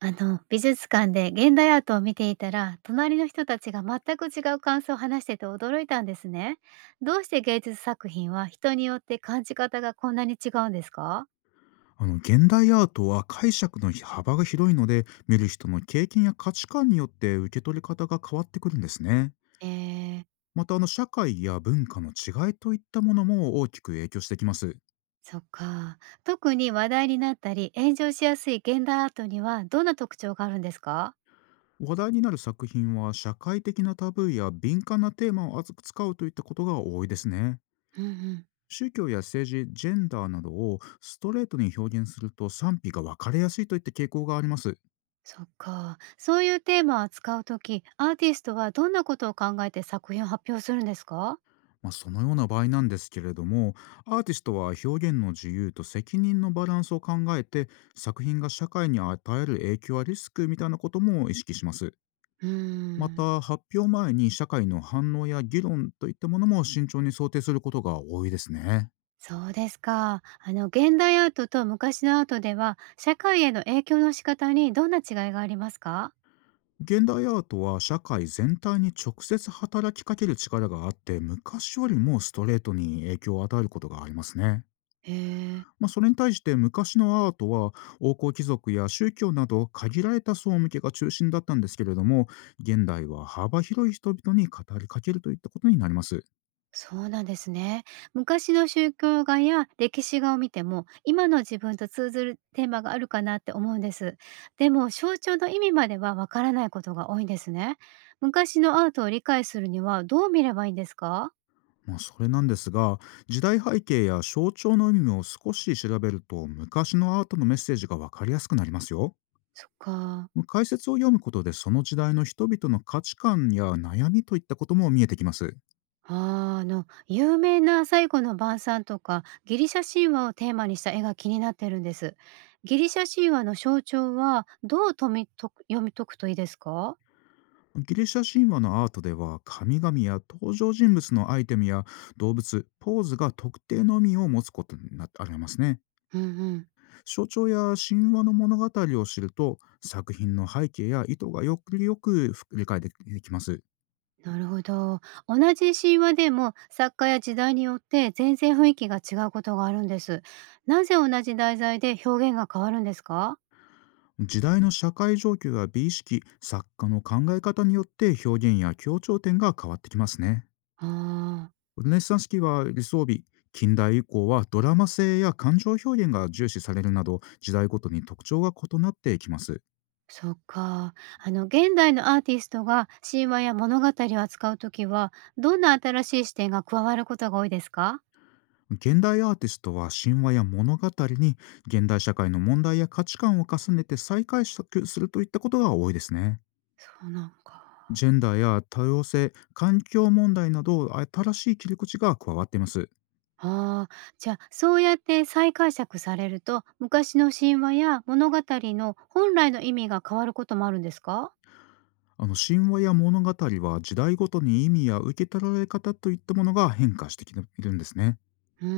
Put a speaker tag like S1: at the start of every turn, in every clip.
S1: 美術館で現代アートを見ていたら、隣の人たちが全く違う感想を話してて驚いたんですね。どうして芸術作品は人によって感じ方がこんなに違うんですか？
S2: 現代アートは解釈の幅が広いので、見る人の経験や価値観によって受け取り方が変わってくるんですね。
S1: えー、
S2: また社会や文化の違いといったものも大きく影響してきます。
S1: そっか。特に話題になったり炎上しやすい現代アートにはどんな特徴があるんですか？
S2: 話題になる作品は社会的なタブーや敏感なテーマを扱うといったことが多いですね。
S1: うんうん。
S2: 宗教や政治、ジェンダーなどをストレートに表現すると賛否が分かれやすいといった傾向があります。
S1: そっか。そういうテーマを扱うとき、アーティストはどんなことを考えて作品を発表するんですか？
S2: まあ、そのような場合なんですけれども、アーティストは表現の自由と責任のバランスを考えて、作品が社会に与える影響やリスクみたいなことも意識します。
S1: うー
S2: ま
S1: ん。
S2: た発表前に社会の反応や議論といったものも慎重に想定することが多いですね。
S1: そうですか。あの現代アートと昔のアートでは社会への影響の仕方にどんな違いがありますか？
S2: 現代アートは社会全体に直接働きかける力があって、昔よりもストレートに影響を与えることがありますね。
S1: へえ、
S2: まあ、それに対して昔のアートは王侯貴族や宗教など限られた層向けが中心だったんですけれども、現代は幅広い人々に語りかけるといったことになります。
S1: そうなんですね。昔の宗教画や歴史画を見ても今の自分と通ずるテーマがあるかなって思うんです。でも象徴の意味まではわからないことが多いんですね。昔のアートを理解するにはどう見ればいいんですか？
S2: まあ、それなんですが、時代背景や象徴の意味を少し調べると昔のアートのメッセージがわかりやすくなりますよ。
S1: そっか。
S2: 解説を読むことでその時代の人々の価値観や悩みといったことも見えてきます。
S1: あー、あの有名な「最後の晩餐」とかギリシャ神話をテーマにした絵が気になってるんです。ギリシャ神話の象徴はどうとみと読み解くといいですか？
S2: ギリシャ神話のアートでは神々や登場人物のアイテムや動物、ポーズが特定の意味を持つことになってありますね。
S1: うんうん。
S2: 象徴や神話の物語を知ると、作品の背景や意図がよくよく理解できます。
S1: なるほど。同じ神話でも作家や時代によって全然雰囲気が違うことがあるんです。なぜ同じ題材で表現が変わるんですか？
S2: 時代の社会状況や美意識、作家の考え方によって表現や強調点が変わってきますね。
S1: ああー。
S2: ルネサンス期は理想美、近代以降はドラマ性や感情表現が重視されるなど、時代ごとに特徴が異なってきます。
S1: そっか。現代のアーティストが神話や物語を扱うときは、どんな新しい視点が加わることが多いですか？
S2: 現代アーティストは神話や物語に現代社会の問題や価値観を重ねて再解釈するといったことが多いですね。
S1: そうなんか。
S2: ジェンダーや多様性、環境問題など新しい切り口が加わっています。
S1: ああ、じゃあ、そうやって再解釈されると、昔の神話や物語の本来の意味が変わることもあるんですか？
S2: 神話や物語は時代ごとに意味や受け取られ方といったものが変化してきているんですね。
S1: うー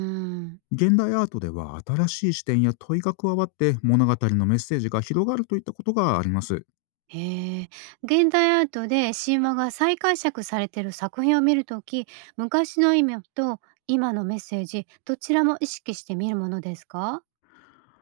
S1: ん。
S2: 現代アートでは新しい視点や問いが加わって、物語のメッセージが広がるといったことがあります。
S1: へえ。現代アートで神話が再解釈されている作品を見るとき、昔の意味と今のメッセージ、どちらも意識して見るものですか？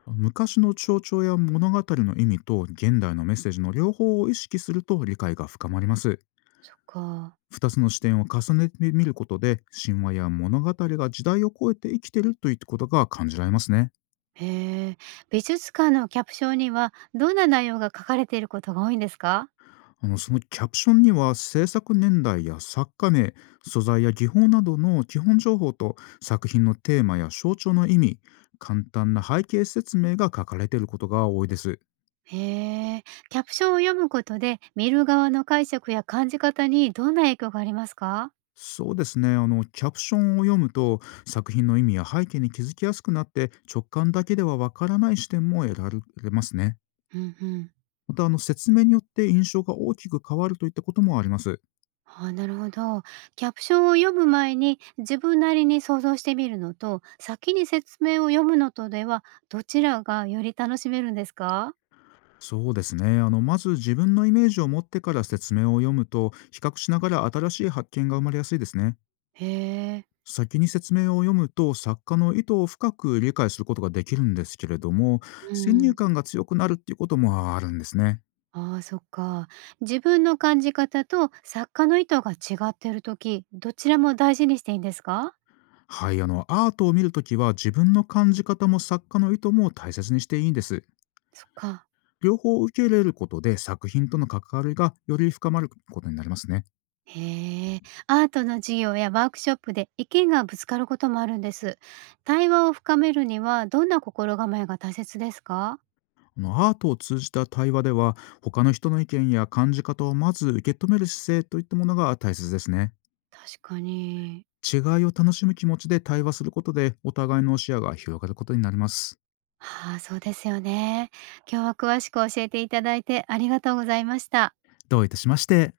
S2: 昔の象徴や物語の意味と現代のメッセージの両方を意識すると理解が深まります。
S1: そっか。
S2: 二つの視点を重ねてみることで、神話や物語が時代を超えて生きているということが感じられますね。
S1: へえ、美術館のキャプションにはどんな内容が書かれていることが多いんですか？
S2: そのキャプションには制作年代や作家名、素材や技法などの基本情報と、作品のテーマや象徴の意味、簡単な背景説明が書かれていることが多いです。
S1: へえ、キャプションを読むことで見る側の解釈や感じ方にどんな影響がありますか？
S2: そうですね。キャプションを読むと、作品の意味や背景に気づきやすくなって、直感だけではわからない視点も得られますね。
S1: うんうん。
S2: また、説明によって印象が大きく変わるといったこともあります。
S1: ああ、なるほど。キャプションを読む前に自分なりに想像してみるのと、先に説明を読むのとでは、どちらがより楽しめるんですか？
S2: そうですね。まず自分のイメージを持ってから説明を読むと、比較しながら新しい発見が生まれやすいですね。
S1: へえ、
S2: 先に説明を読むと、作家の意図を深く理解することができるんですけれども、
S1: う
S2: 先入
S1: ん。
S2: 観が強くなるっていうこともあるんですね。
S1: ああ、そっか。自分の感じ方と作家の意図が違ってる時、どちらも大事にしていいんですか？
S2: はい、アートを見るときは自分の感じ方も作家の意図も大切にしていいんです。
S1: そっか。
S2: 両方を受け入れることで作品との関わりがより深まることになりますね。
S1: へえ。アートの授業やワークショップで意見がぶつかることもあるんです。対話を深めるにはどんな心構えが大切ですか？
S2: アートを通じた対話では、他の人の意見や感じ方をまず受け止める姿勢といったものが大切ですね。
S1: 確かに。
S2: 違いを楽しむ気持ちで対話することで、お互いの視野が広がることになります。
S1: ああ、そうですよね。今日は詳しく教えていただいてありがとうございました。
S2: どういたしまして。